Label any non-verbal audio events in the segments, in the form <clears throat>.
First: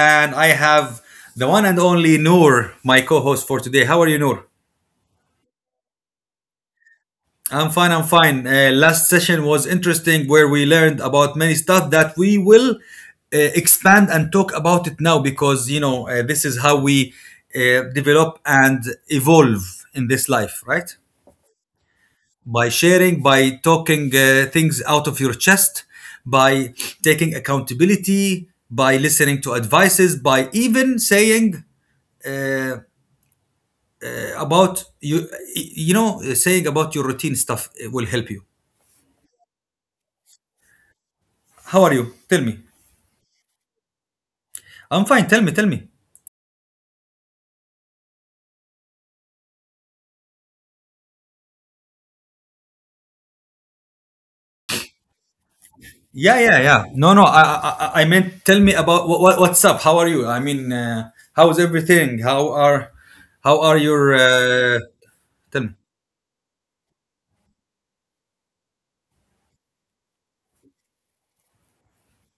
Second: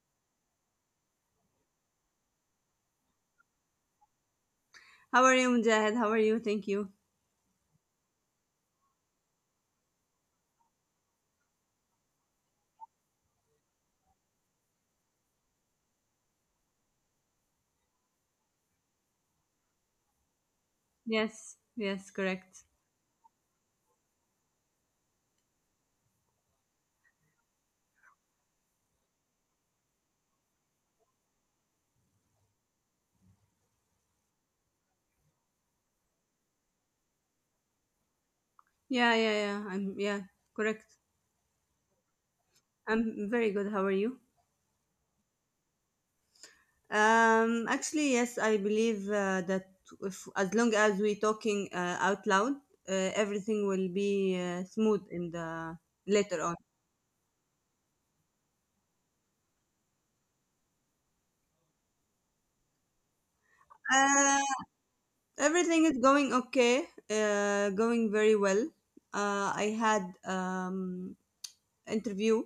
and I have the one and only Noor, my co host for today. How are you, Noor? How are you, Mujahid? How are you? Thank you. I'm fine, I'm fine. Last session was interesting where we learned about many stuff that we will expand and talk about it now because, this is how we develop and evolve in this life, right? Yes, yes, correct. By sharing, by talking things out of your chest, by taking accountability, by listening to advices, by even saying uh, about you, saying about your routine stuff it will help you. Yeah, yeah, yeah. I'm yeah, correct. How are you? Tell me. I'm very good. How are you? I'm fine. Tell me. Tell me. Actually, yes, I believe that if, as long as we talking out loud, everything will be smooth in the later Yeah, on. yeah, yeah. No, no. I meant tell me about what's up. How are you? I mean, how's everything? How are your? Uh, Tell me. Everything is going okay. Going very well. I had interview.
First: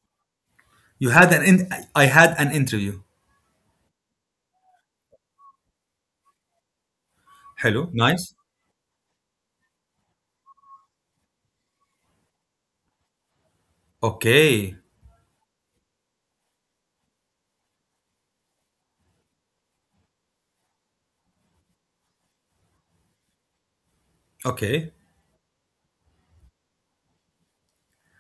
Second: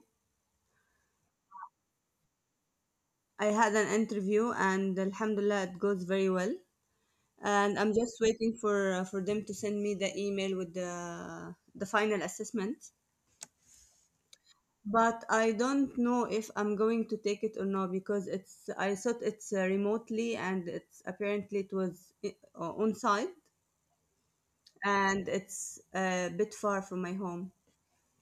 You had an in- I had an interview. I had an interview, and Alhamdulillah, it goes very well. And Hello, I'm just nice. waiting for them to send me the email with the final assessment. Okay, But I don't know if I'm going to take it or not because it's I thought it's remotely, and it's apparently it was on site, okay, and it's a bit far from my home.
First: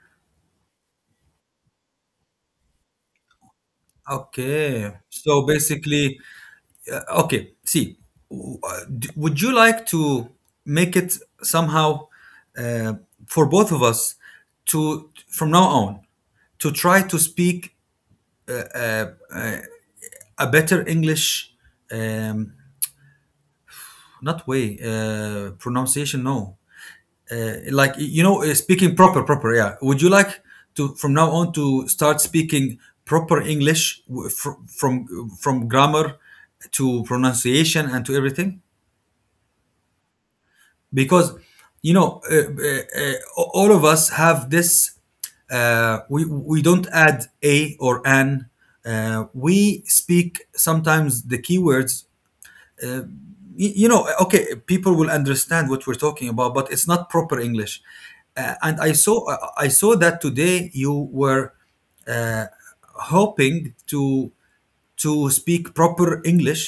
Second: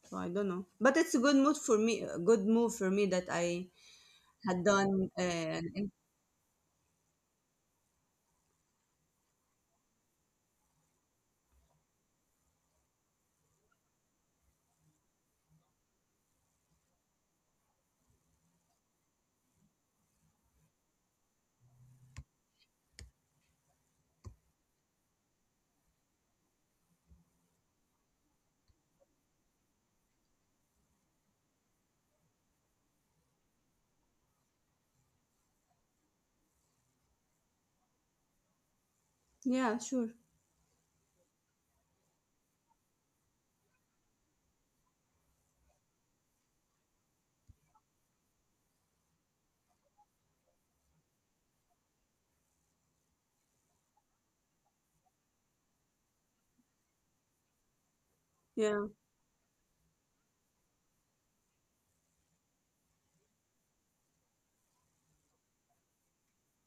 So I don't know, but it's a good move for me. A good move for me that I had okay. done. So An basically, okay, see, would you like to make it somehow uh, for both of us to, from now on, to try to speak a better English, um, not way, pronunciation, no, like speaking proper yeah, would you like to from now on to start speaking proper english from grammar to pronunciation and to everything yeah, sure. because all of us have this we don't add a or an, we speak sometimes the keywords, you know okay, people will understand what we're talking about but it's not proper english. And Yeah, I saw that today you were uh, hoping to to speak proper english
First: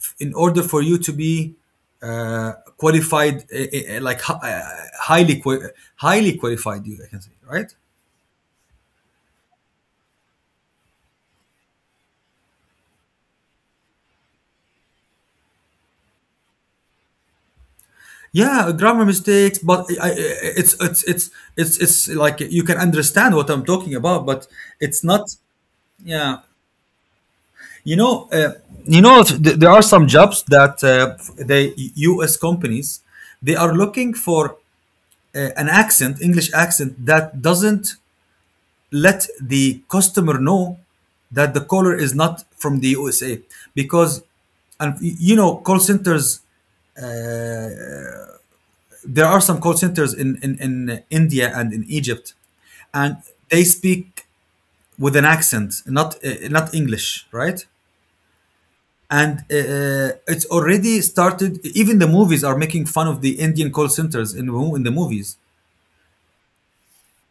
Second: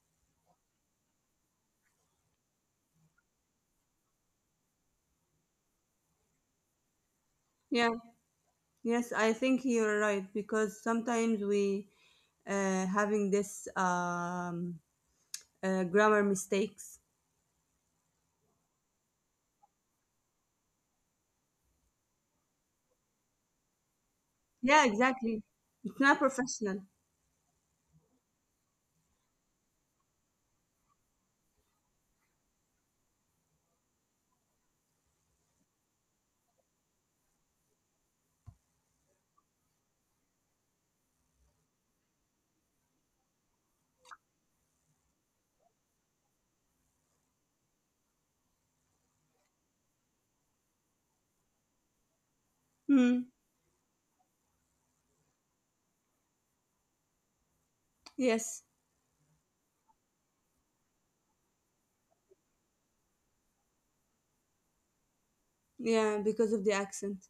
in order for you to be uh, qualified like highly qua- highly qualified, you I can say, right? yeah, yes. I think you're right because sometimes we having this grammar mistakes. Yeah, grammar mistakes, but I, I, it's it's it's it's like you can understand what I'm talking about but Yeah, it's not. exactly. It's not Yeah. professional. You know, there are some jobs that the U.S. companies they are looking for an accent, English accent that doesn't let the customer know that the caller is not from the USA because, and you know, call centers. There are some call centers in India and in Egypt, and Hmm. they speak with an accent, not English, right? Yes. And it's already started, even the movies are making fun of the indian call centers in the movies. Yeah, because of the accent.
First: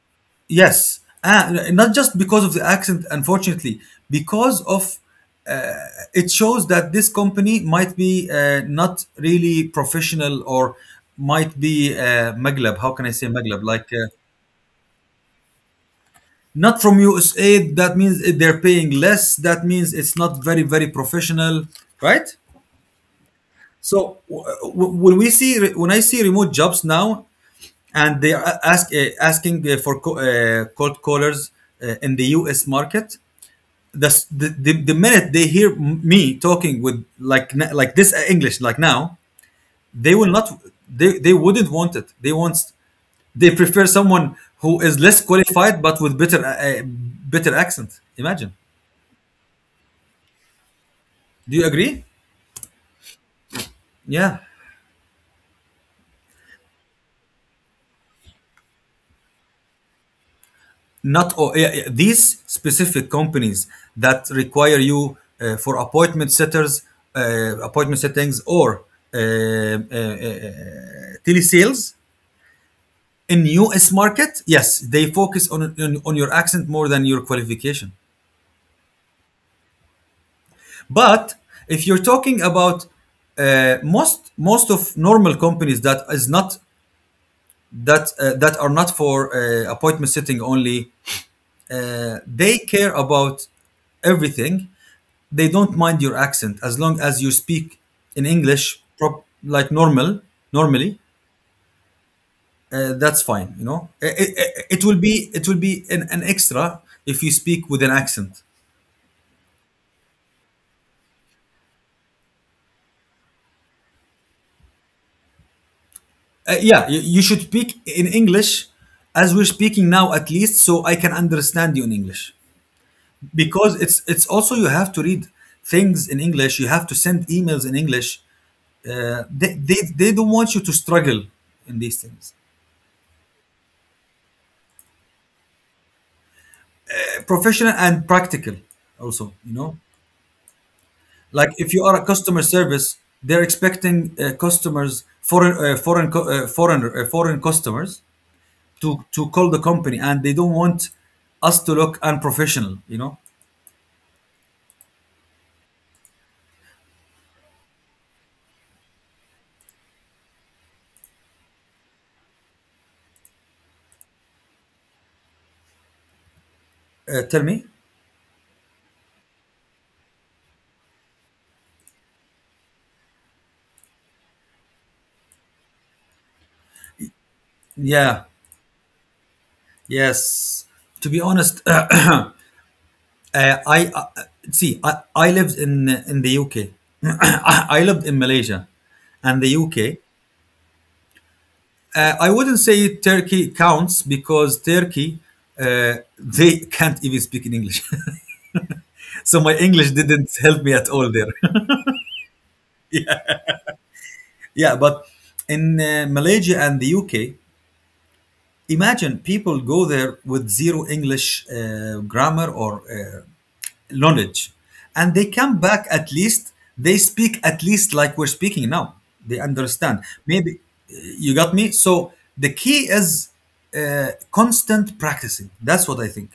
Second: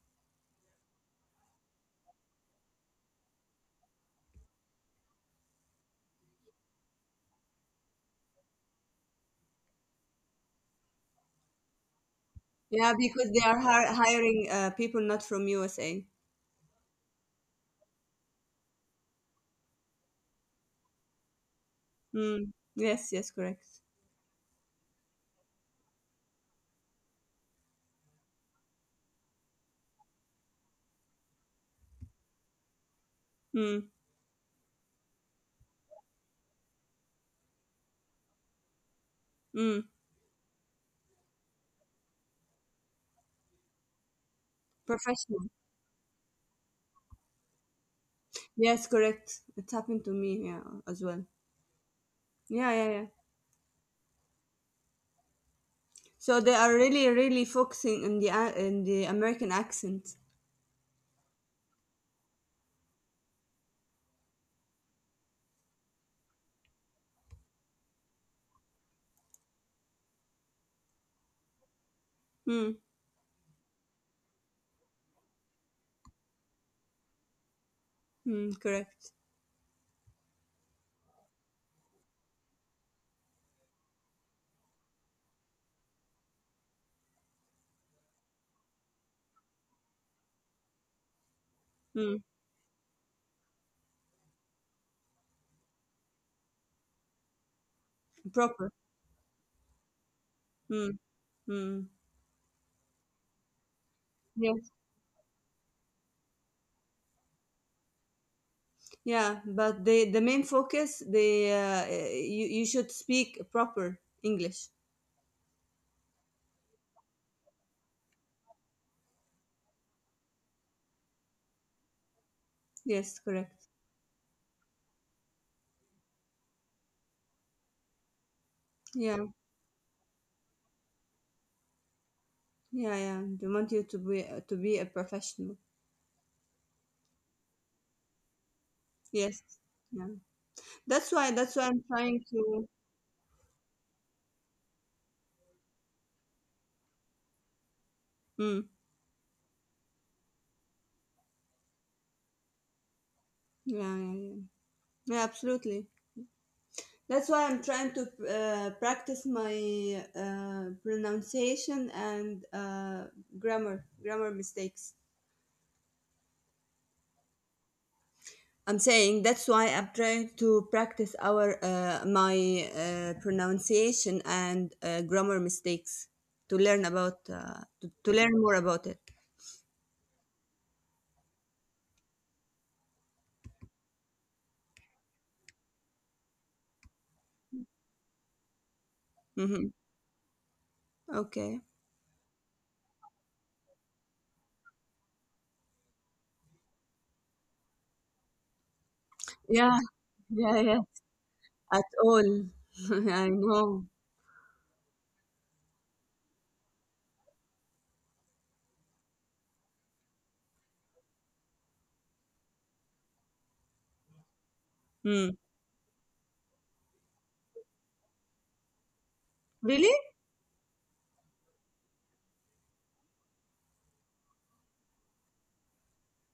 Yes, and not just because of the accent, unfortunately. Because of, it shows that this company might be not really professional or might be maglab, how Yeah, can I say because they are maglab, like hi- hiring people not from USA. not from usa, that means they're paying less, that means it's not very professional, right? Mm. Yes, yes, correct. So when we see, when I see remote jobs now, and they are asking for cold callers in the US market. Mm. The minute they hear me talking with like like this English like now, Mm. they will not they wouldn't want it. They prefer someone who is less Professional. qualified but with better better accent. Imagine. Yes, correct. It's happened to me. Yeah, as well. Do you agree? Yeah, yeah, yeah. Yeah. So they are really, really focusing on in the American accent. Not all, yeah, yeah, these specific companies that require you for appointment setters, appointment settings, or uh, uh, uh, telesales Mm. in US market, yes, they focus on your accent more than your qualification. Mm. Correct. But if you're talking about most of normal companies that is not, that that are not for appointment setting only, Mm. They care about everything, they don't mind your accent as long as you speak in Proper. english prop, like normal normally. Mm. Mm. That's fine, you know, Yeah. It will be, it will be an extra if you speak with an accent. Yeah, but the main focus, the you you should speak proper English. Yeah, you should speak in english as we're speaking now, at least so I can understand you in english, Yes, correct. because it's also you have to read things in english, you have to send emails in english. Yeah, they don't want you to struggle in these things. Yeah, yeah. They want you to be a professional. Professional and practical also, Yes, you know. yeah. That's why Like that's why if you I'm are a trying customer to. service, they're expecting customers, foreign foreign co- foreign foreign customers Mm, to call the company, and they don't want us to look unprofessional. You know, yeah, yeah, yeah. Yeah, absolutely. That's why I'm trying to practice my pronunciation and grammar mistakes. Tell me. I'm saying that's why I'm trying to practice our my pronunciation and grammar mistakes to learn to Yeah. learn more about it. Yes. To be honest, <clears throat> I see. I lived in the UK. <clears throat> I lived in Malaysia and the hmm UK. Okay. I wouldn't say Turkey counts because Turkey, they can't even speak in English. <laughs> So my Yeah, English didn't yeah, help me yeah. at all there. <laughs> At all, <laughs> I know. Yeah, but in Malaysia and the UK, imagine people go there with zero English grammar or knowledge, and they Hmm. come back at least, they speak at least like we're speaking now. They Really? understand. Maybe you got me. So the key is constant practicing. That's what I think.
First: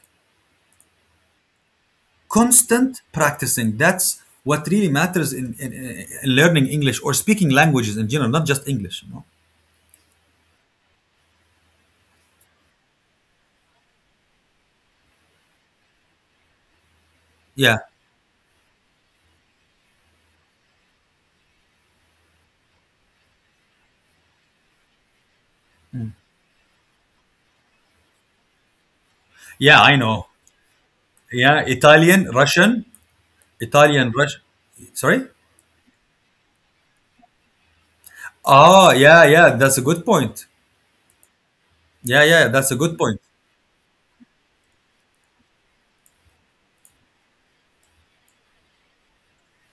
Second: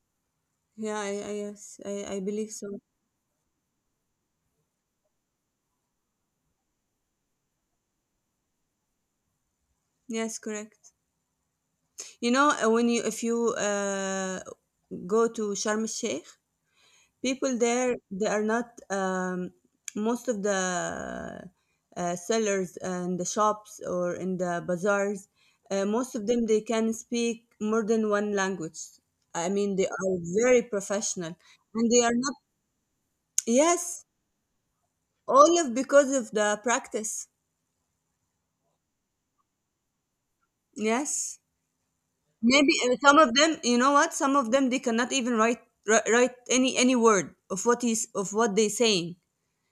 Yeah, yes, I believe so. Constant practicing, that's what really matters in learning english or speaking languages in general, not just english, you know? Yes, correct. You know, when you if you go to Sharm el Sheikh, people Yeah, there, they are not, most of the sellers and the shops or in the bazaars, most of them, they can speak more than one language. I mean, yeah, they I are know. very professional, Yeah, and they are italian, not. russian. Yes, Italian, russian, sorry. all of because of the practice. Oh yeah, yeah, that's a good point. Yes, Yeah yeah, maybe that's a good some point. of them, you know what, some of them they cannot even write any word of what is of what they saying.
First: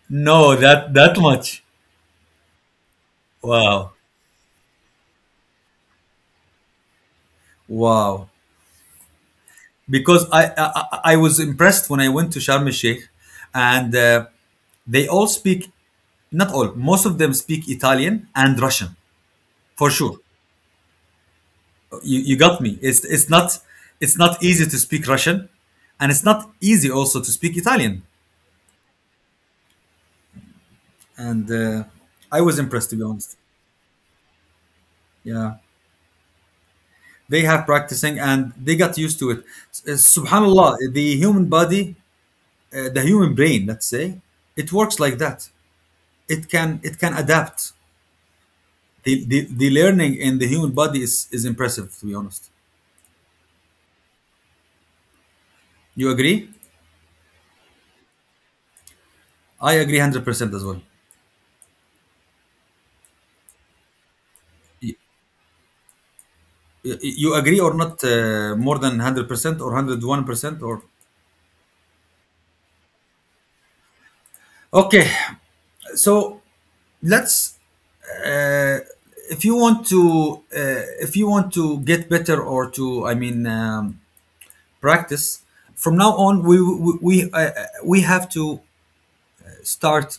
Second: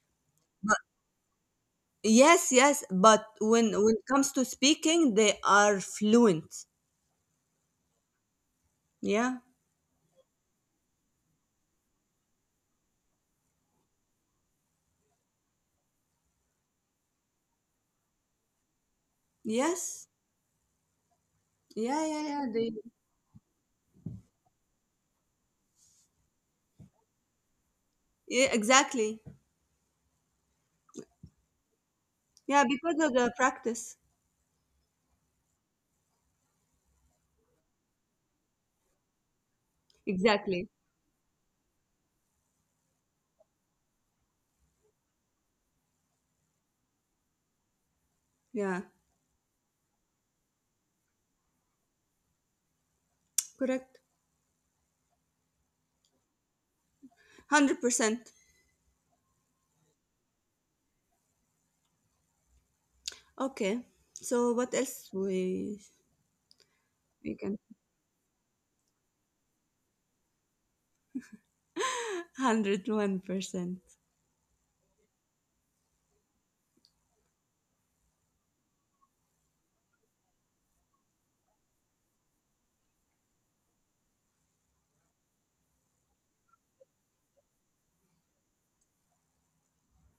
No, that that much. Yes, yes, but when Wow. when it comes to speaking, they are fluent. Wow. Yeah. Because I was impressed when I went to sharm el sheikh, and they all speak, not all, most of them speak italian and russian, for Yes. sure. Yeah, yeah, you yeah. got They me. It's not, it's not easy to speak Russian, and it's not easy also to speak Italian. yeah, exactly. And I was Yeah, impressed to because be of the honest. practice. Yeah, they have practicing and they got used to it. S- uh, Exactly. Subhanallah, the human body, the human brain, let's say, it works like that. It can adapt. Yeah. The learning in the human body is impressive to be honest. Correct. You agree? 100%. I agree 100% as well. Okay. So what else we You we can agree or not, more than 100% or 101% or <laughs> 101%. okay so let's, uh, if you want to, if you want to get better or to, I mean, practice from now on, we have to start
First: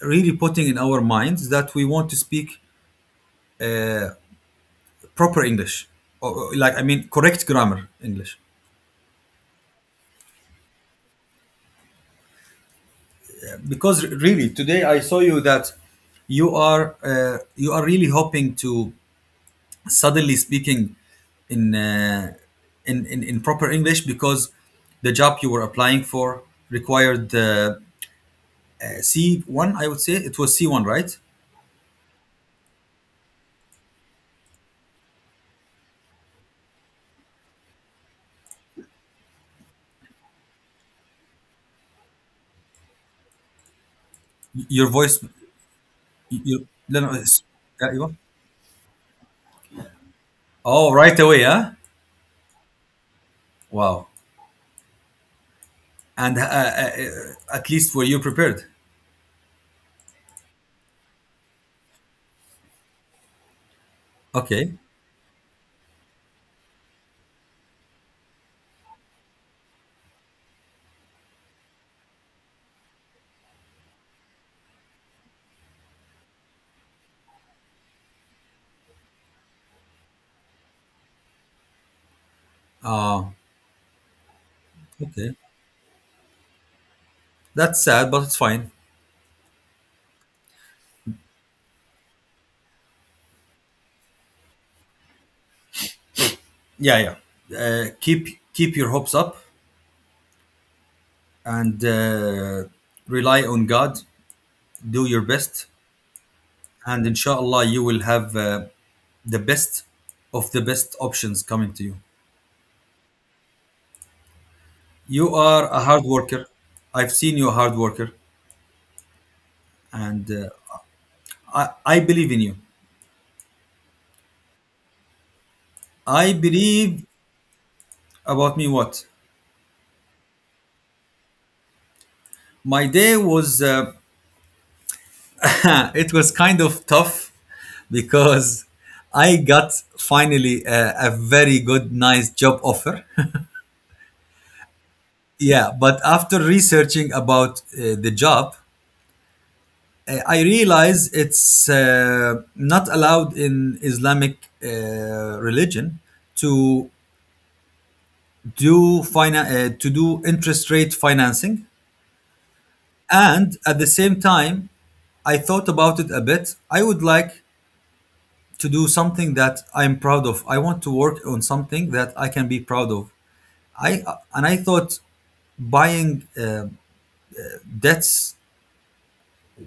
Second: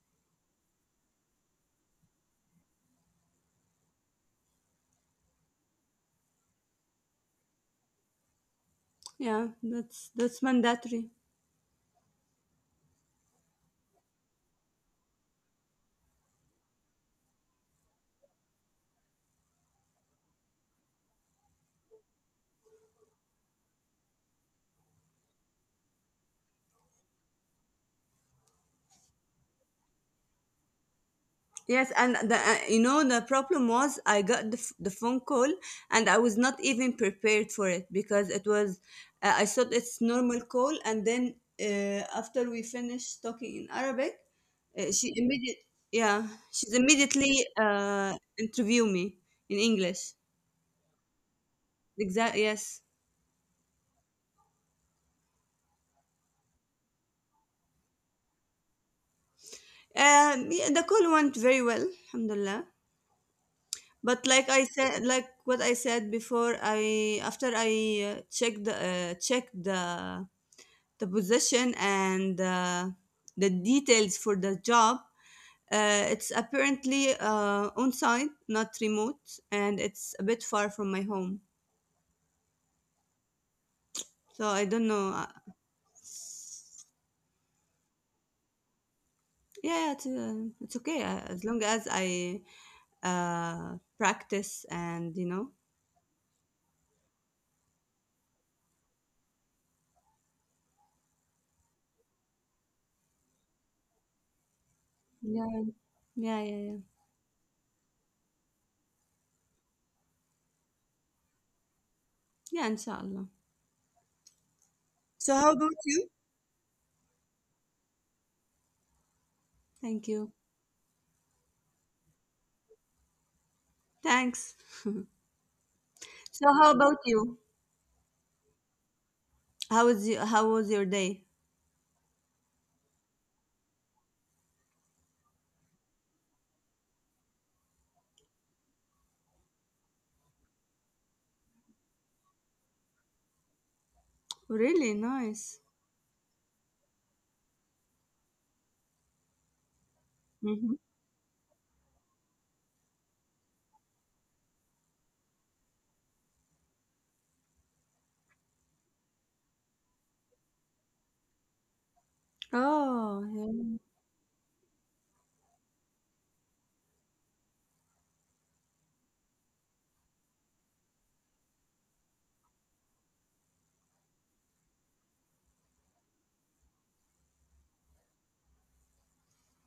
really putting in our minds that we want to speak proper english, or like I mean correct grammar english, Yeah, that's mandatory. because really today I saw you that you are, you are really hoping to suddenly speaking in, uh, in proper English, because the job you were applying for required C1, I would say it was C1, right? Yes, and the you know the problem was I got the phone call, and I was not even prepared for it because it was I thought it's normal call. And then after we finished talking in Arabic, Your she voice, immediate yeah, she's no, no, immediately it's- uh, أيوة. interview me in English. Oh, right away, huh? Exact yes. Wow. And at least were you prepared? Yeah, the call went very well, alhamdulillah. But like I Okay. said, like what I said before, I after I checked the position and the details for the job. It's apparently on site, not remote, and it's a bit far from my home. uh, So I don't know. Okay, that's sad, but it's fine. Yeah, it's okay as long as I practice and you know. Yeah yeah, keep keep your hopes up, and rely on god, do your Yeah, best, yeah, yeah, yeah. and inshallah you will have the best of the best options coming to you. Yeah, inshallah. You So how are about a hard you? worker, I've seen you a hard worker, Thank and you. I, I believe in you. Thanks. <laughs> I so how believe. about you? About me what? How was you, how was your day? My day was <coughs> <laughs> it was kind of tough because I got finally a very good nice job offer. <laughs> Really nice. Yeah, but after researching about the job, I realize it's not allowed in Islamic religion to to do interest rate financing, Oh, and yeah. at the same time, I thought about it a bit. I would like to do something that I'm proud of. I want to work on something that I can be proud of. I, and I thought buying debts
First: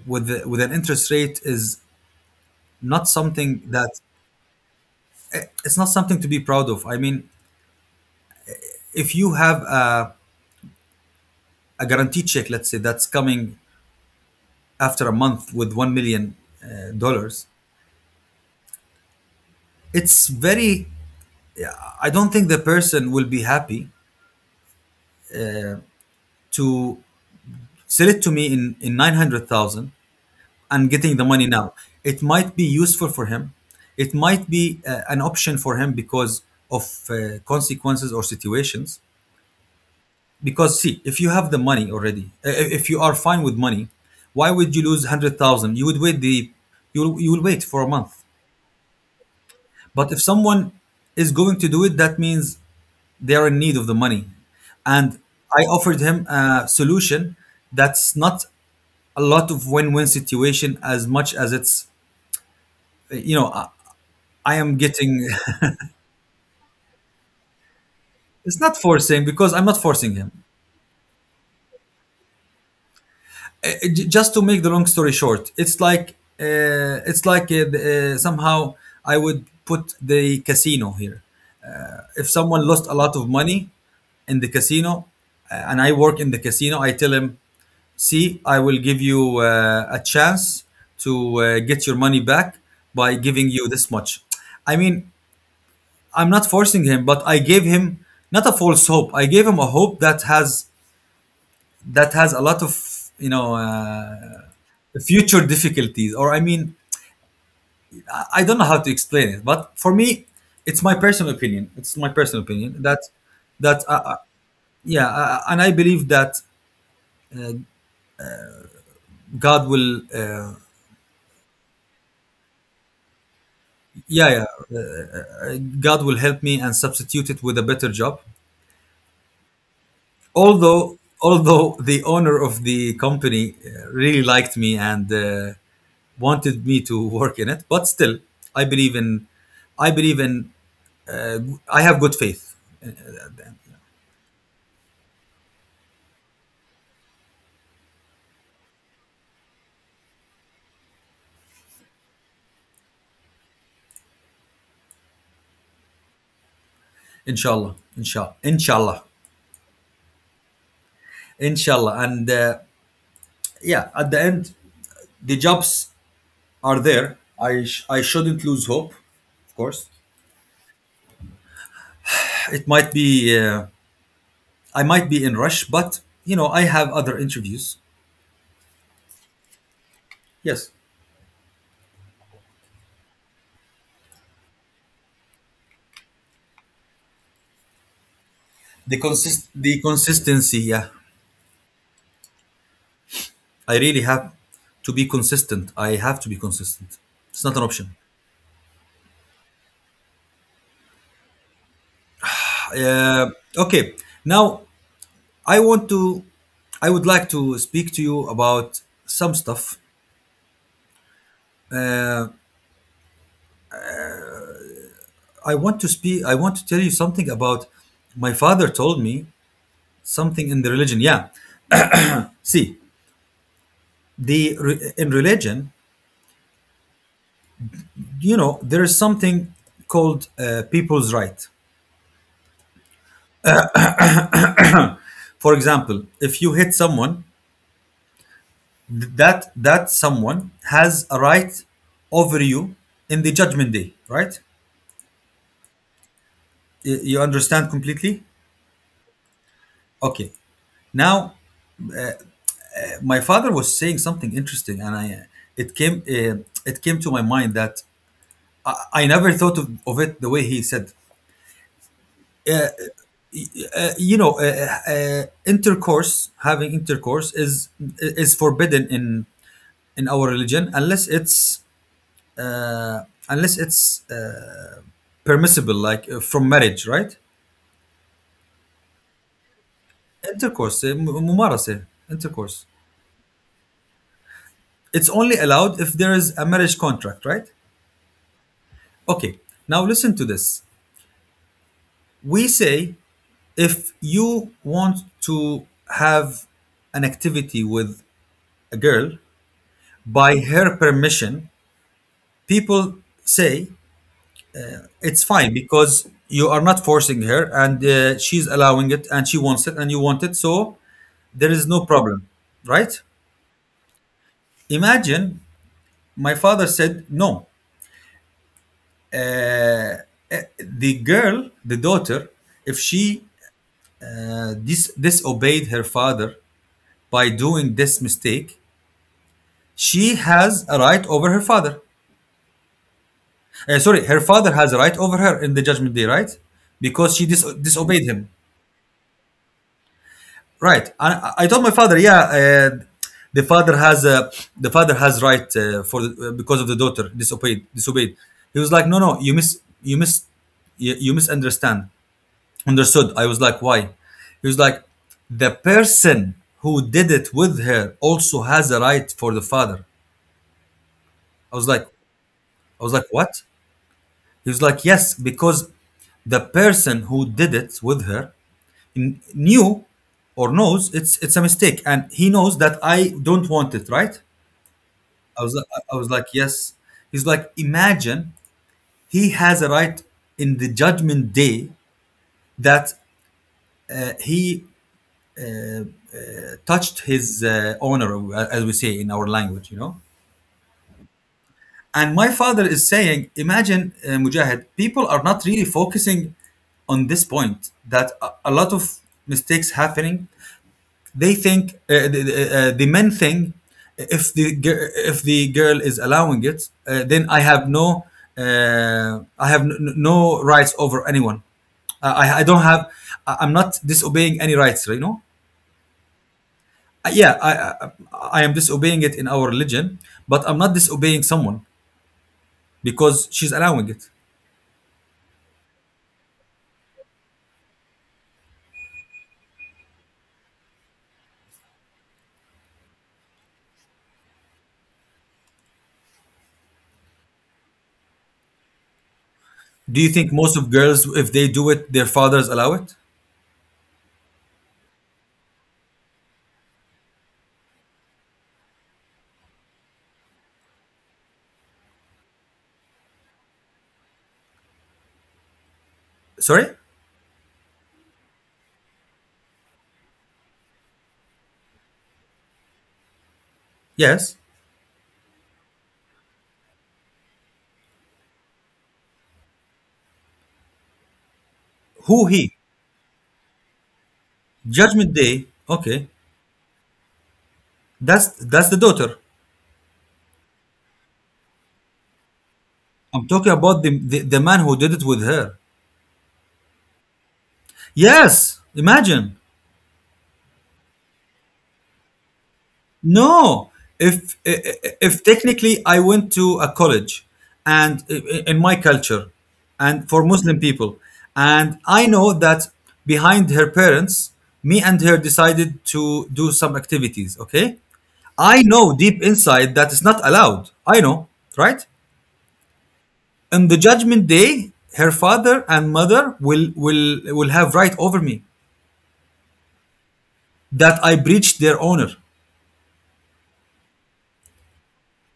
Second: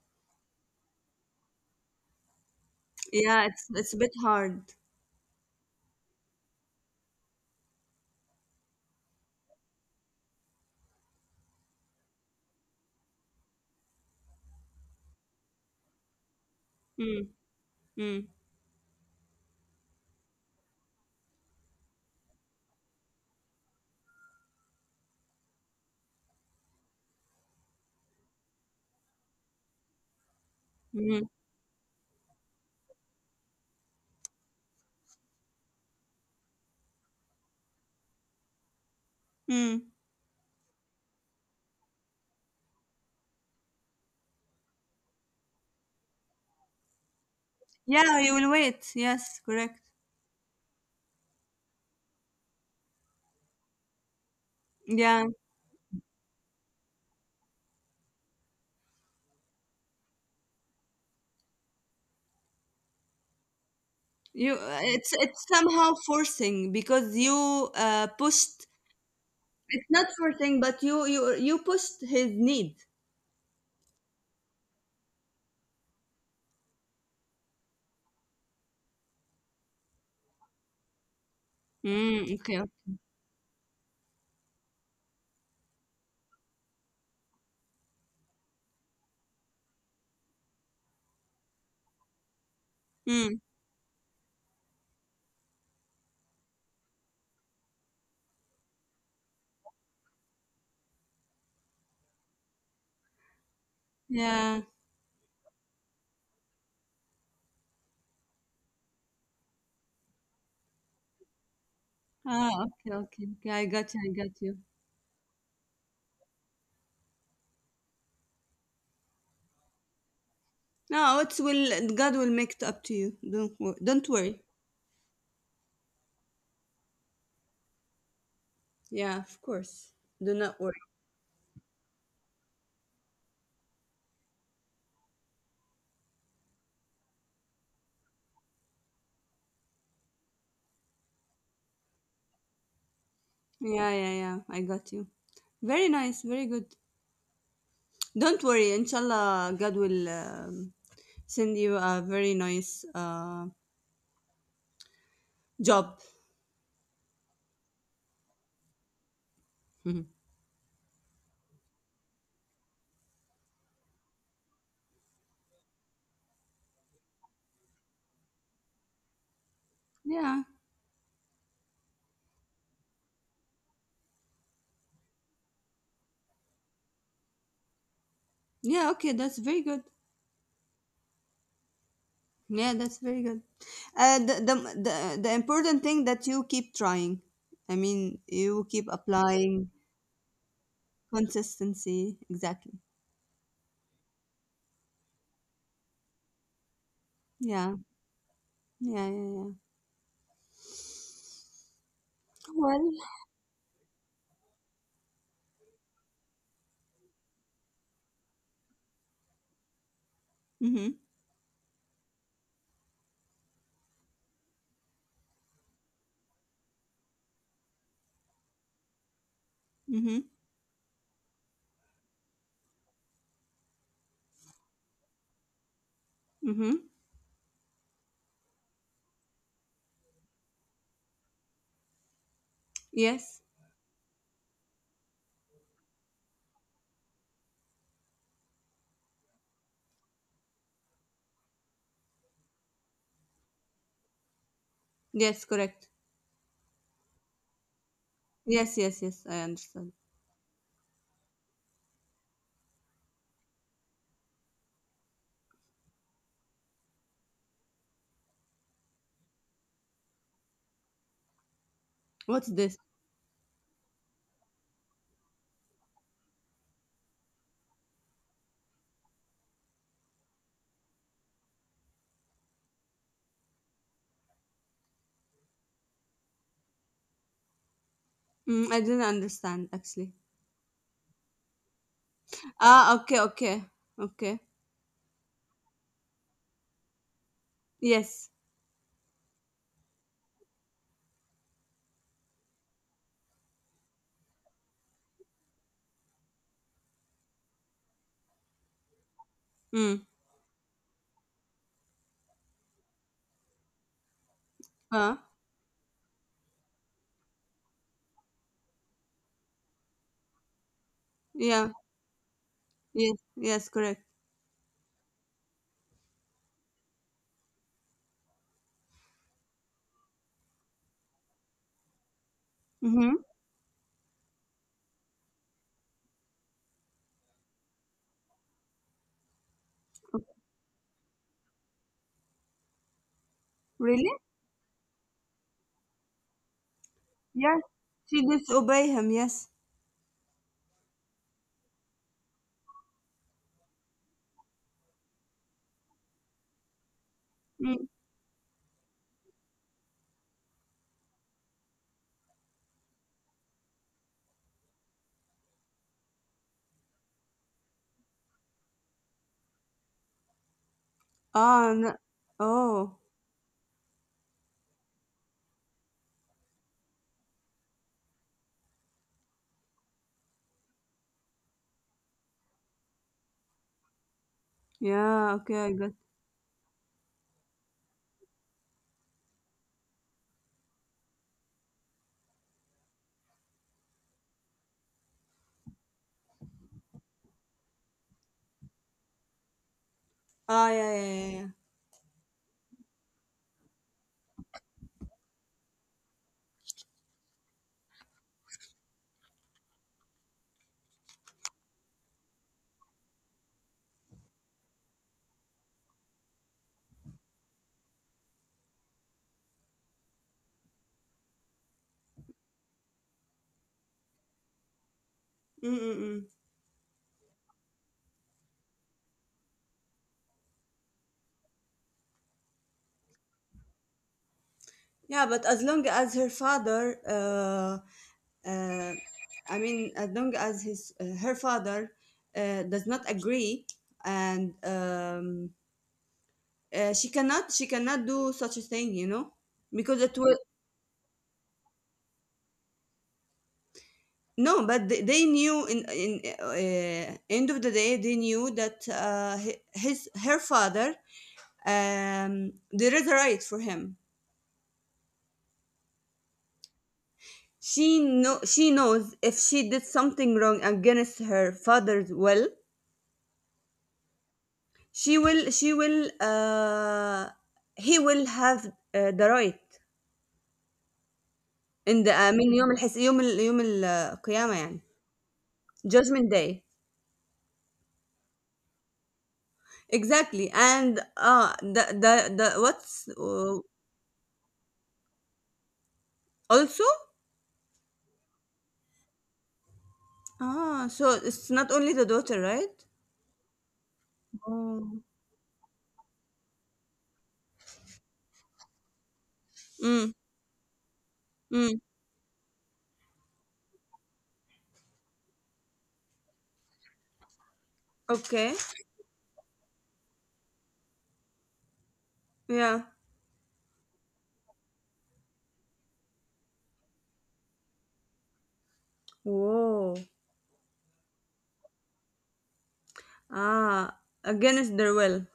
with an interest rate is not Yeah, something it's a that, bit hard. it's not something to be proud of. I mean, if you have a guaranteed check, let's say, that's coming after a month with 1 million Mm, dollars, mm, it's very. I don't think the person will be happy to sell it to me in 900,000 and getting the mm, money now. It might be useful for him. It might be an option for him because of consequences or situations. mm. Because see, if you have the money already, if you are fine with money, why would you lose 100,000? You will wait for a month. Yeah, you will wait. Yes, correct. But if someone is going to do it, that means they are in need of the money. And Yeah, I offered him a solution that's not a lot of win-win situation as much as it's, you know, you. I am getting. It's somehow forcing because you <laughs> It's pushed. not forcing because I'm not It's not forcing him. forcing, but you pushed his need. Just to make the long story short, it's like somehow I would put the casino here. If Mm, okay. someone lost a lot of money in the casino and I work in the casino, I tell him, see, I will give you a chance to get your money back by Mm, giving you this much. I mean, I'm not forcing him, but I gave him not a false hope. I gave him a hope that has a lot of you know uh, yeah. future difficulties. Or I mean, I don't know how to explain it. But for me, it's my personal opinion. It's my personal Ah, opinion okay, that okay, okay. I that uh, got you. I uh, got you. yeah, and I believe that God will uh, No, it's will. God will make it up to you. Don't don't worry. yeah, God will help me and substitute it with a better job. Yeah, of course. Do not worry. Although the owner of the company really liked me and wanted me to work in it, but still I believe in I believe in I have good faith. Yeah, yeah, yeah. I got you. Very nice, very good. Don't worry, inshallah, God will send you a very nice job. Inshallah, inshallah, inshallah, inshallah, and yeah. At the end, the jobs are there. I shouldn't lose hope. Of course, Yeah, it might be I might be in rush, but you know I have other interviews. yeah, okay, that's very good. Yes. Yeah, that's very good. Uh, the, the, the important thing that you keep trying. I mean, you keep the consist applying the consistency, yeah. consistency. Exactly. I really have to be consistent. I have to be consistent. It's not an Yeah, option. yeah, yeah, yeah. Well, Uh, okay, now I want to I would like to speak to you about some stuff. mm-hmm, I want to tell you something about my father told me mm-hmm, something in the religion, yeah. See, in religion, mm-hmm. you know, there is something called people's right. Yes, For example, if you hit someone, that someone has a right over you in the judgment day, right? yes, correct. You understand completely. Yes, yes, yes, I understand. Okay, now my father was saying something interesting and I it came uh, it came to my mind that i, I never thought of it the way he said. What's this? uh, you know uh, uh, Intercourse, having intercourse is forbidden in our religion unless it's uh, unless it's uh, permissible, like from marriage, right? Mm, I didn't understand actually. Intercourse, eh, م- ممارسة intercourse. Ah, okay, okay, okay. It's only allowed if there is a marriage contract, right? Yes. Okay. Now listen to this. We say if you want to have an activity with a girl Mm. by her permission, people say Uh, it's fine because you are not forcing her and she's allowing it and she wants it and you want it, so there is yeah. no problem, right? Yes. Yes. Correct. Imagine, my father said no. The girl, the daughter, if Mm-hmm. she disobeyed her father by doing this mistake, she has a right over her father. Sorry, Really? her father has a right over her in the judgment day, right? Because she Yes. disobeyed him, She disobey him. Yes. right? I told my father, yeah, the father has a the father has right for the, because of the daughter disobeyed Mm. disobeyed. He was like, no, no, you misunderstand. Understood. I was like, why? He was like, the person who did it with her also has a right for the father. I was Ah. like, No. I was Oh. like, what? He was like, yes, because the person who did it with her knew or knows it's a mistake, and he knows that I don't want it, right? Yeah. I was like, Okay. I got. I was like, yes. He's like, imagine, he has a right in the judgment day that he touched his honor, as we say in our language, you know. Ah. Yeah. Yeah. Yeah. Yeah. And my father is saying, imagine, Mujahid, people are not really focusing on this point that a lot of mistakes happening. They think the men think if if the girl is allowing it, then I have no I have no rights over anyone. I don't have I'm not disobeying any rights, you know. Mm-mm-mm. Yeah, I, I am disobeying it in our religion, but I'm not disobeying someone because she's allowing it. Yeah. But as long as her father, uh, I mean, as long as his her father does not agree, and she cannot do such a thing, you know, Do because you it think will. most of girls, if they do it, their fathers allow it? No. But they knew in end of the day, they knew that hi- his her father, there is a right for him. Sorry? She knows if she did something wrong against her father's will, Yes. she will she will he will have the right in the, Who I mean, he? يوم الحس يوم ال- يوم القيامة يعني, Judgment Day. Okay. judgment day. That's the daughter. Exactly, and the what's I'm talking about the man who did it with her. also. Yes. Imagine. Ah, so it's not only the daughter, right? No, Oh. if technically I went to a college, and in my culture, and Mm, for Muslim people, mm, and I know that behind her parents, me and her decided to do some activities. Okay, okay, I know deep inside that it's not allowed. I know, right? yeah. On the judgment day, her father and mother will have right over me Whoa, that I breached their honor. ah, against their will.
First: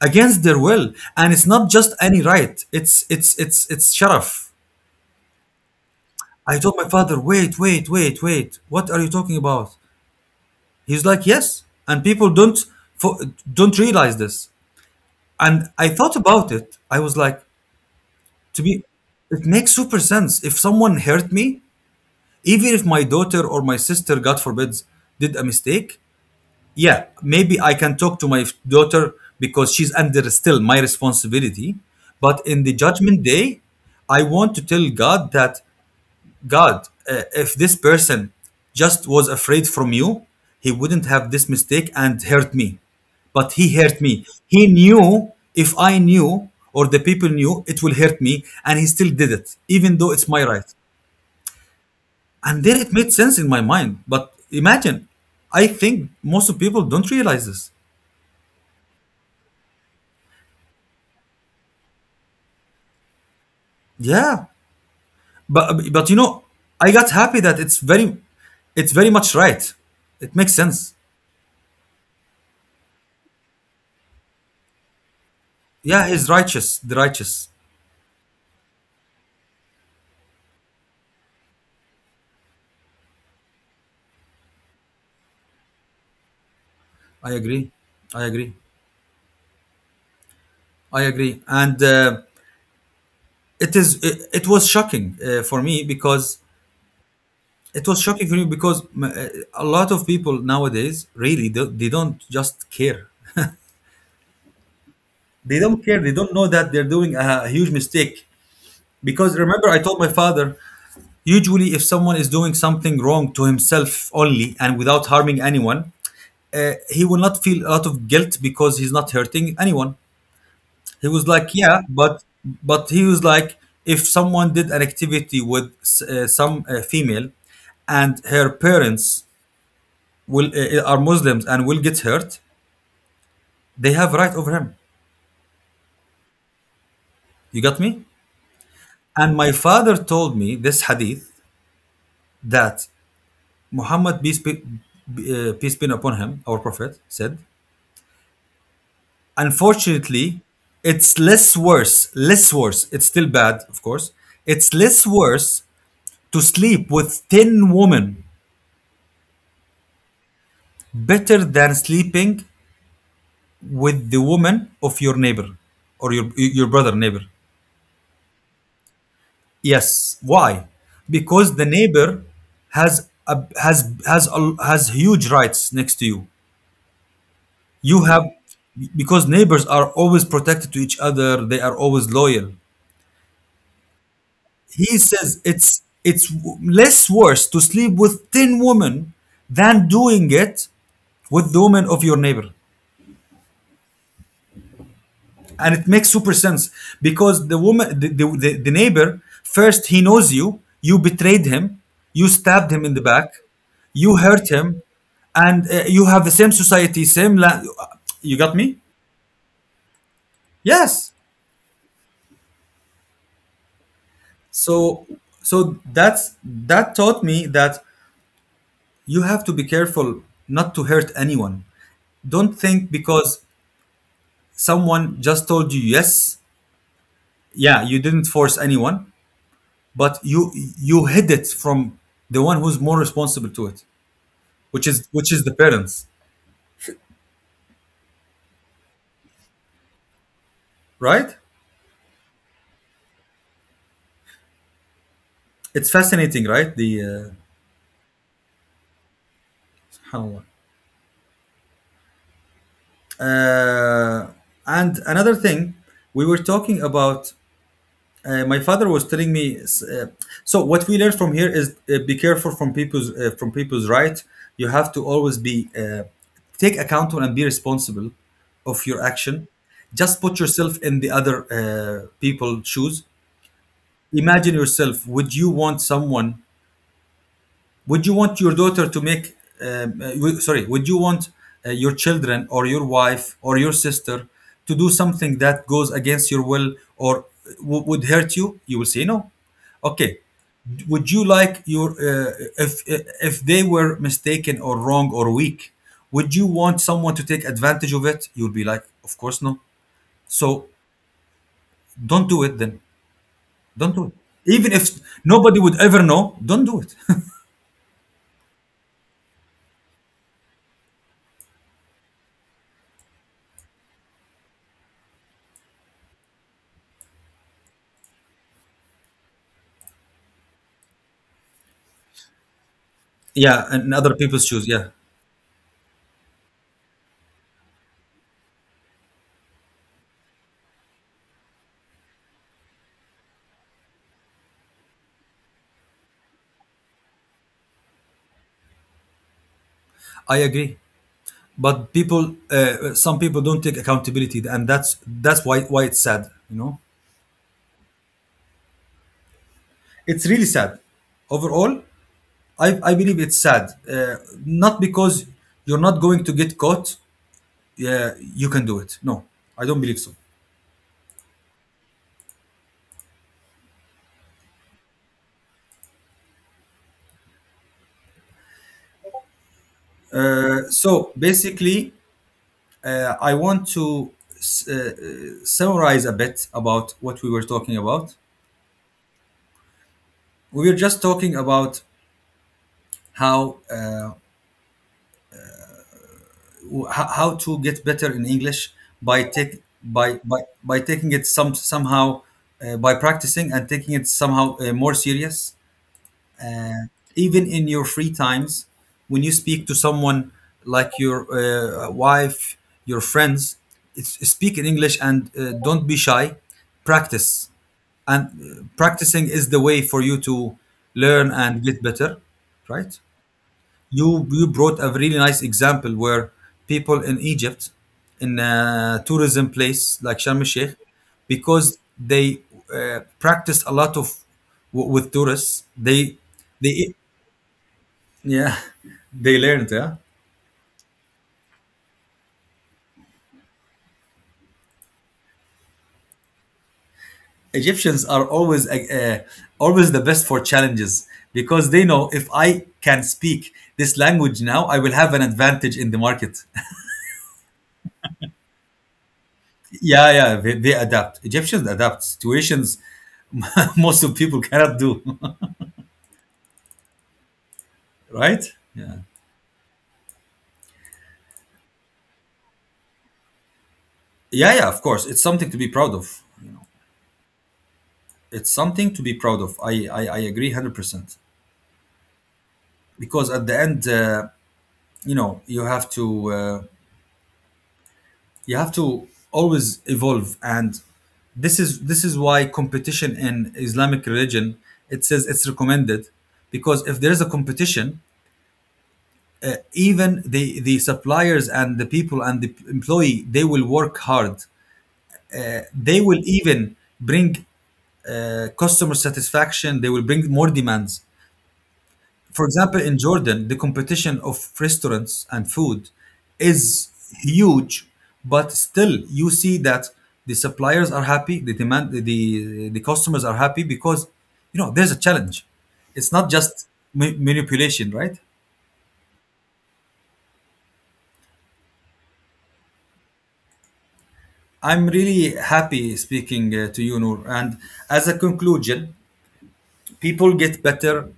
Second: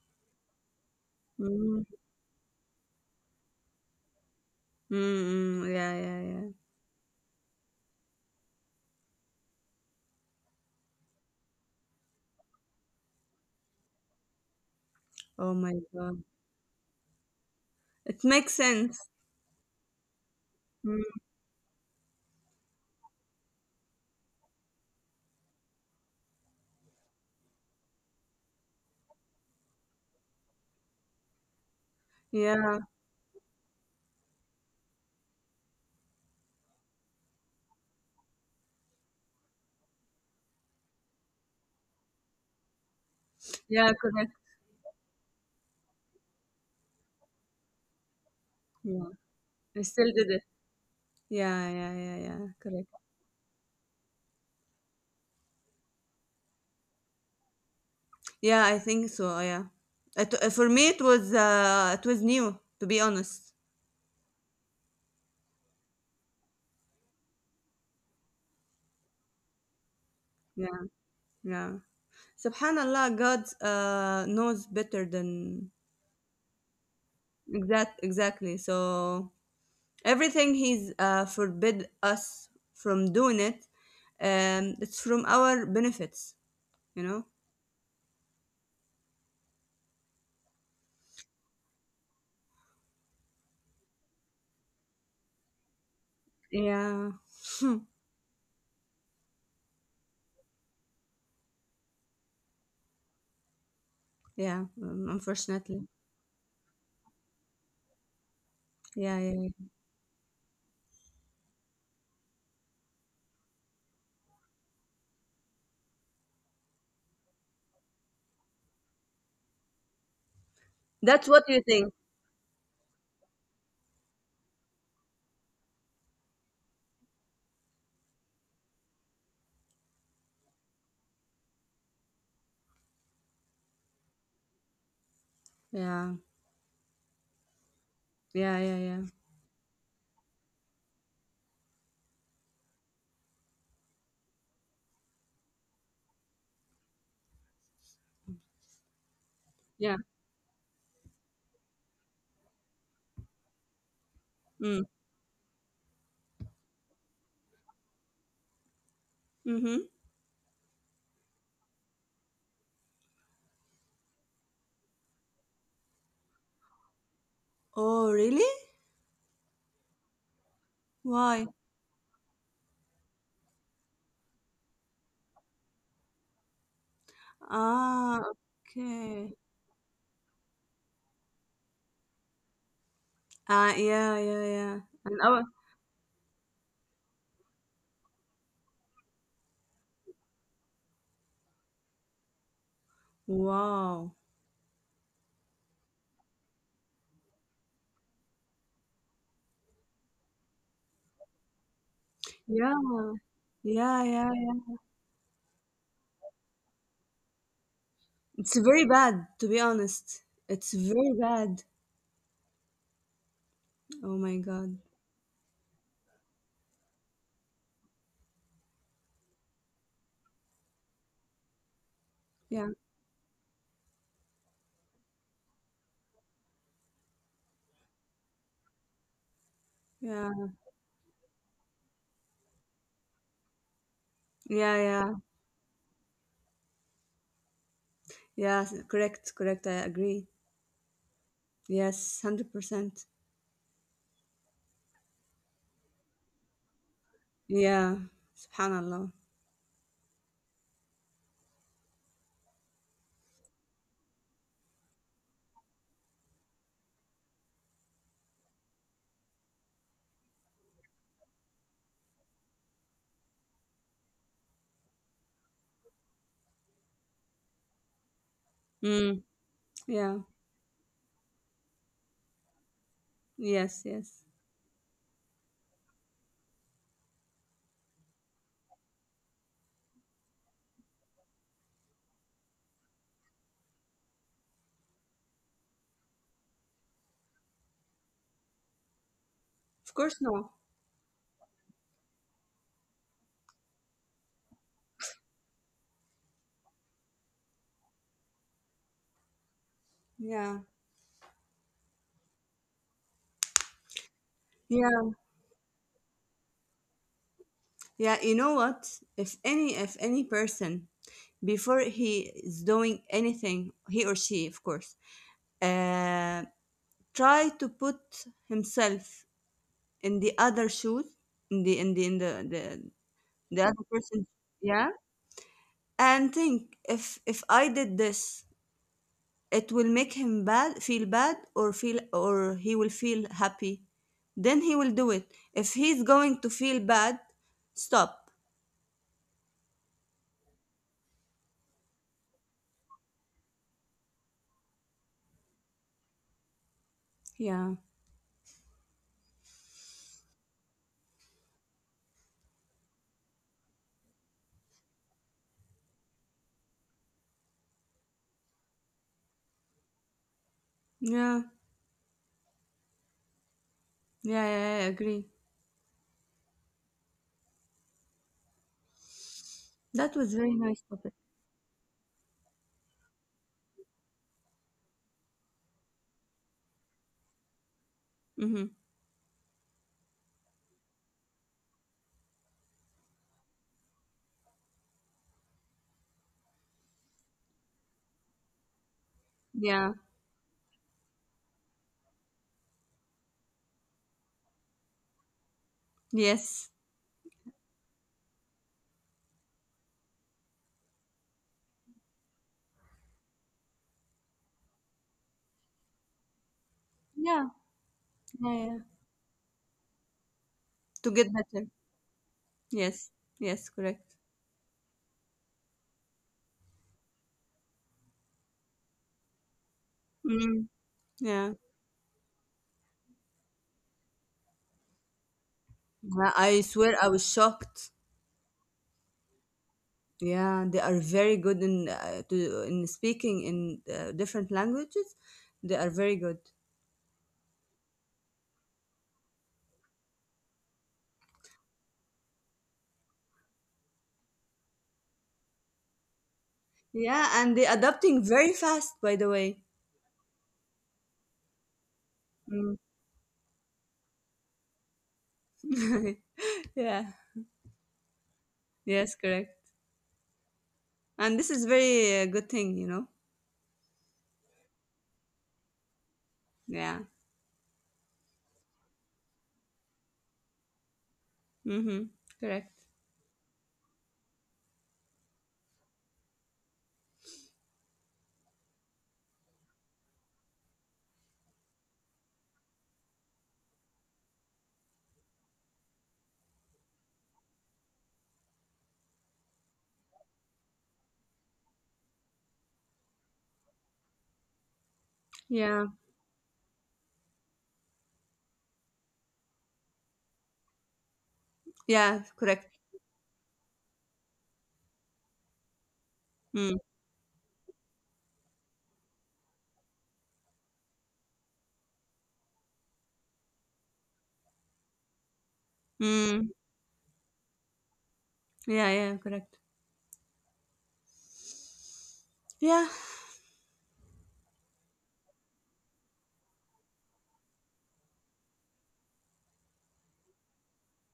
Against their will, and it's not Mm, just any right, it's sharaf. mm, mm, yeah, yeah, yeah. I told my father, wait, what are you talking about? He's like, yes, and people don't fo- don't realize this. Oh And my I thought God, about it, I was like, it makes to be sense. it makes super sense. If someone Mm, hurt me, even if my daughter or my sister, god forbids, did a mistake, yeah, maybe I can talk to my daughter because she's under still my responsibility, but in the yeah, judgment day I want to tell god that, god, if this person just was afraid from you, he wouldn't have this mistake and hurt me. But he yeah, hurt me, correct. he knew if I knew or the people knew it will hurt me, and he still Yeah, did it I even though still it's did my it. right. Yeah, yeah, yeah, yeah, And then it correct. made sense in my mind, but imagine, I think most of people don't realize this. Yeah, I think so. Yeah, for me, it was new, to be honest. Yeah. But you know, I got happy that it's very much right. It makes Yeah, sense. yeah. Subhanallah, God knows better than Yeah, he's righteous, the righteous. Exactly. So everything He's forbid us from doing it, it's from our benefits, you know. I agree. I agree. I agree. And it is. It was shocking for me because Yeah, it <laughs> was shocking for me because a lot of people nowadays really they don't just care. yeah. They don't Unfortunately, care. They don't know that they're doing a huge mistake. yeah, Because yeah, remember, I yeah. told my father, usually if someone is doing something wrong to himself only and without harming anyone, he will not feel a lot of guilt because he's not hurting anyone. He was That's what like, you yeah, think. But he was like if someone did an activity with some female and her parents will are muslims and will get hurt, they have right over him. Yeah, You got me? yeah, yeah, yeah, And my father told me this hadith that Muhammad, peace be, peace be upon him, our prophet, said, yeah. unfortunately, it's less worse, less worse. It's still bad, of course. It's Mm. less worse to sleep with 10 women Mm-hmm. better than sleeping with the woman of your neighbor or your brother neighbor. Oh, really? Yes, why? Why? Because the neighbor has has huge rights next to you. You Ah, have because okay. neighbors are always protected to each other, they are always loyal. Ah, yeah, yeah, yeah. He And says, our it's less worse to sleep with 10 women than doing it with the woman of your neighbor. wow. And it makes super sense because the woman, the neighbor, first, he knows you, you betrayed him, you stabbed Yeah. him in the back, Yeah, you yeah, hurt yeah. him, and you have the same society, same land. You got It's me? very bad, to be honest. It's Yes. very bad. Oh my God. So, so that's that taught me that you have to be careful not to hurt anyone. Don't Yeah, think because someone just told you yes, yeah, you didn't force anyone, but yeah, you hid it from the one who's more responsible to it, yeah, yeah. which is the parents, Yeah, correct, correct. I agree. right? Yes, 100%. It's fascinating, right? The Yeah, subhanallah. subhanallah. Uh, and another thing we were talking about, uh, my father was telling me. Uh, so what we learn from here is be careful from people's right. You have to always be uh, take accountable and be responsible of your Mm, action. Just yeah, put yourself in the other people shoes. yes, yes. Imagine yourself. Would you want someone would you want your daughter to make w- sorry would you want your children or your wife or your sister to do something that goes against your will or would hurt you, you will say no, Of okay. course, no. Would you like your if they were mistaken or wrong or weak, would you want someone to take advantage of it? You would be like, of course no. So Yeah, don't do it then. Don't do it, even if yeah, nobody would ever know. Don't do it. <laughs> yeah. You know what? If any person, before he is doing anything, he or she, of course, uh, try to put himself in the other shoes, in the in the in the the, the Yeah, other and other person. people's shoes, yeah. Yeah, and think, if I did this, it will make him bad feel bad, or he will feel happy, then he will do it. If he's going to feel bad, stop. I agree, but people, some people don't take accountability, and that's why it's sad, you know. Yeah, It's really sad overall. I believe it's sad, not because you're not going to get caught. Yeah, you can do it. No, I don't believe so. yeah, yeah, yeah, I agree. That was very uh, nice so topic. basically, I want to summarize a bit about what we were talking about. Mm-hmm. We were just talking about how, how to get better in English by Yeah, by by, by taking it some somehow, by practicing and taking it somehow more serious. yes. Even in your free times, when you speak to someone like your wife, your friends, it's, speak in English and don't be shy. Yeah, Practice. And yeah, yeah, practicing is the way for you to to learn get and better. get better, right? Yes, yes, correct. You brought a really nice example where people in Egypt, in a tourism place like Sharm el Mm, Sheikh, yeah. because they practiced a lot of with tourists, they Yeah, I they swear I was shocked. yeah. <laughs> They learned, yeah. Yeah, they are very good in, in speaking in different languages. They are very good. Egyptians are always always the best for challenges, because they know, if I can speak this language now, I will have an advantage in the market. <laughs> Yeah, and they adapting very fast, by the way. Yeah, yeah, they adapt. Egyptians adapt situations Mm. <laughs> most of people cannot do. <laughs> <laughs> yeah. Right, yeah. Yes, correct. And this is very good thing. Yeah, yeah, of course, it's something to be proud of, you know. Yeah. It's something to be proud of. I agree 100%, Mm-hmm. Correct. because at the end, you know, you have to, uh, you have to always evolve. And this is why competition in Islamic religion, it says, it's recommended, because if there is a competition, even the suppliers and the people and the employee, they will work hard. Yeah. They will even bring customer satisfaction, they will bring more demands. Yeah. For Correct. example, in Jordan, the competition of restaurants and food Mm. is huge, but still, you see that the suppliers are happy, the demand, the the customers are happy, because you know there's a challenge. It's not Mm. just manipulation, right? Yeah. Yeah. Correct. Yeah. I'm really happy speaking to you, Noor. And as a conclusion, people get better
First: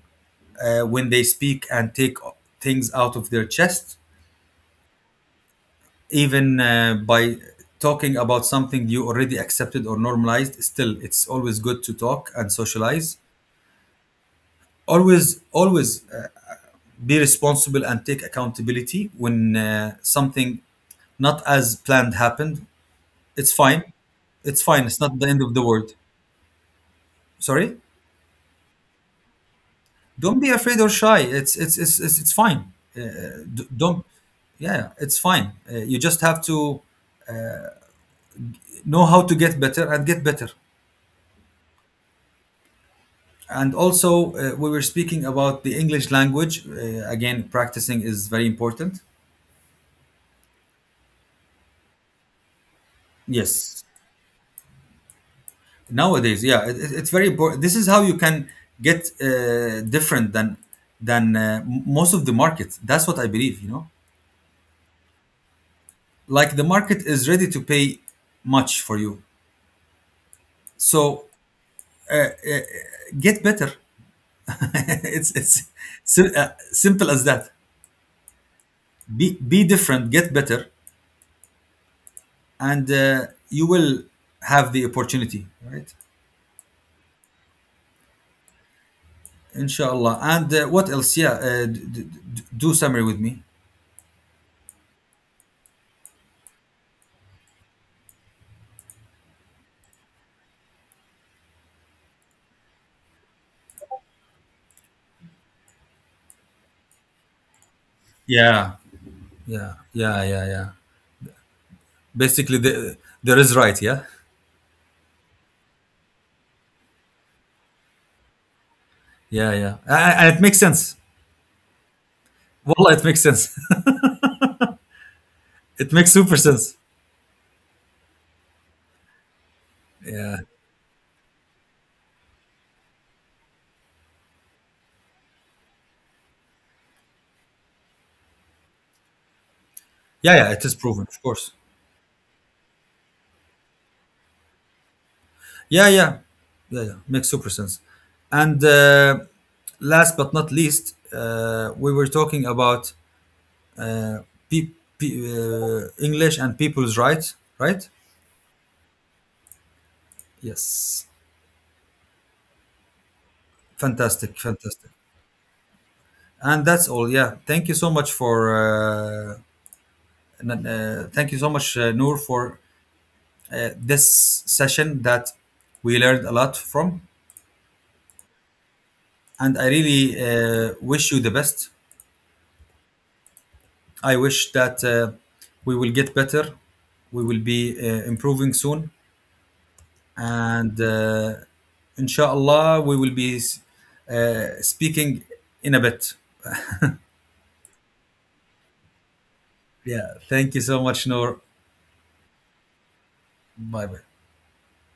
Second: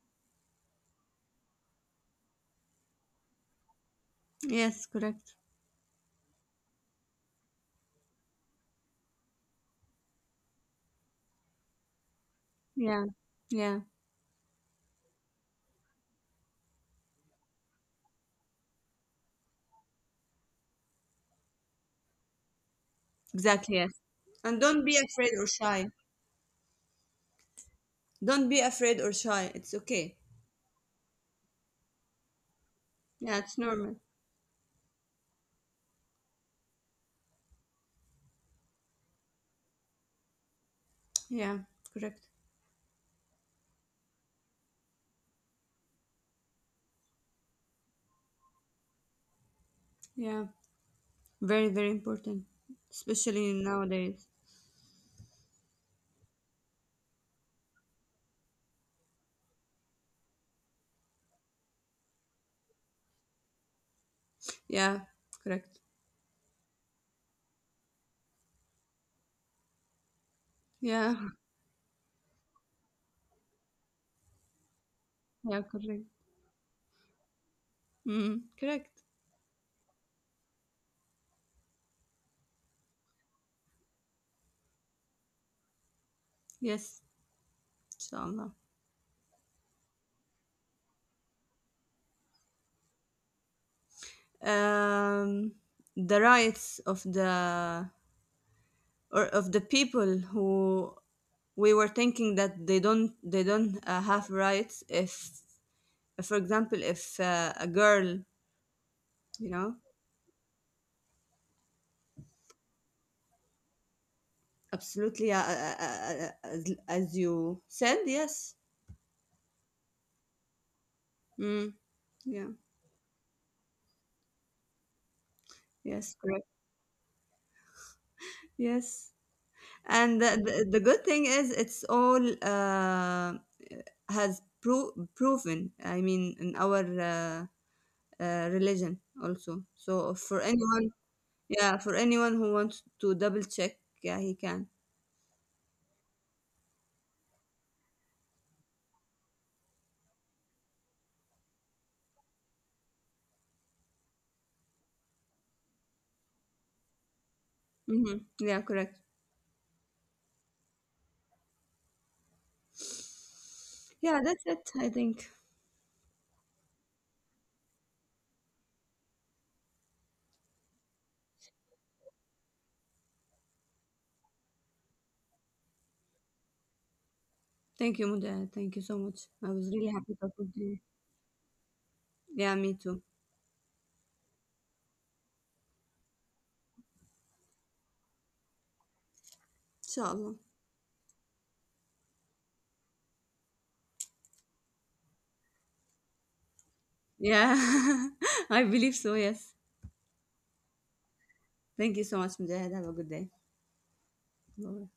when they speak and take things out of their chest. Yes. Correct. Even by talking about something you already accepted or normalized, still it's always good to talk and Yeah. socialize. Yeah. Always, always be responsible and take accountability when something not as planned happened. It's Exactly. fine. Yes. It's And fine, don't be it's not the afraid end or of the shy. world. Sorry. Don't be afraid or shy. It's okay. Don't be afraid or shy, it's fine. uh, Yeah, it's d- normal. don't yeah it's fine, you just have to know how to get better and get better. Yeah, correct. And also, we were speaking about the English language. Again, practicing is very important. Yeah, very, very important, especially Yes, nowadays. nowadays, yeah, it's very important. This is how you can get different than most of the market. That's what I believe, you know. Yeah, correct. Like, the market is ready to pay much for you. Yeah, So, uh, get better. <laughs> it's <laughs> yeah, it's correct. Simple as that. Mm, correct. be be different, get better, and you will have the opportunity, right? Yes, inshallah. Inshallah. And what else? Yeah, do summary with me. Um, the rights of the or of the people who we were thinking that they don't have rights. If for example, if a girl Yeah, you know yeah, yeah, yeah, yeah. Basically, there is right. Yeah, Absolutely, as you said, yes. yeah, yeah. And it makes sense. Mm, yeah, Wallah, it makes sense. <laughs> It yes, makes super correct. sense. Yes. And Yeah, the good thing is it's all has proven, I mean, in our religion also. So for yeah, yeah. It is anyone, proven, of course. yeah, for anyone who wants to double check, yeah, he can. Yeah, yeah, yeah, yeah. Makes super sense. And last but not least, we were talking about, uh, pe- English and people's rights, right? hmm Yeah, correct. Yes. Yeah, Fantastic, that's it, I fantastic. think. And that's all. Yeah. Thank you so much for. Thank you so much, Noor, for this session that we learned a lot from. Thank you, Muda. Thank you so much. I And I was really happy really talking to you. wish you the best. Yeah, me too. I wish that we will get better. We will be improving soon. Inshallah. And inshallah, we will be speaking in a bit. Yeah, <laughs> I believe so. Yes. Yeah. Thank you so much, Noor. Thank you so much, Mujahid. Have a good day. Bye bye. Bye.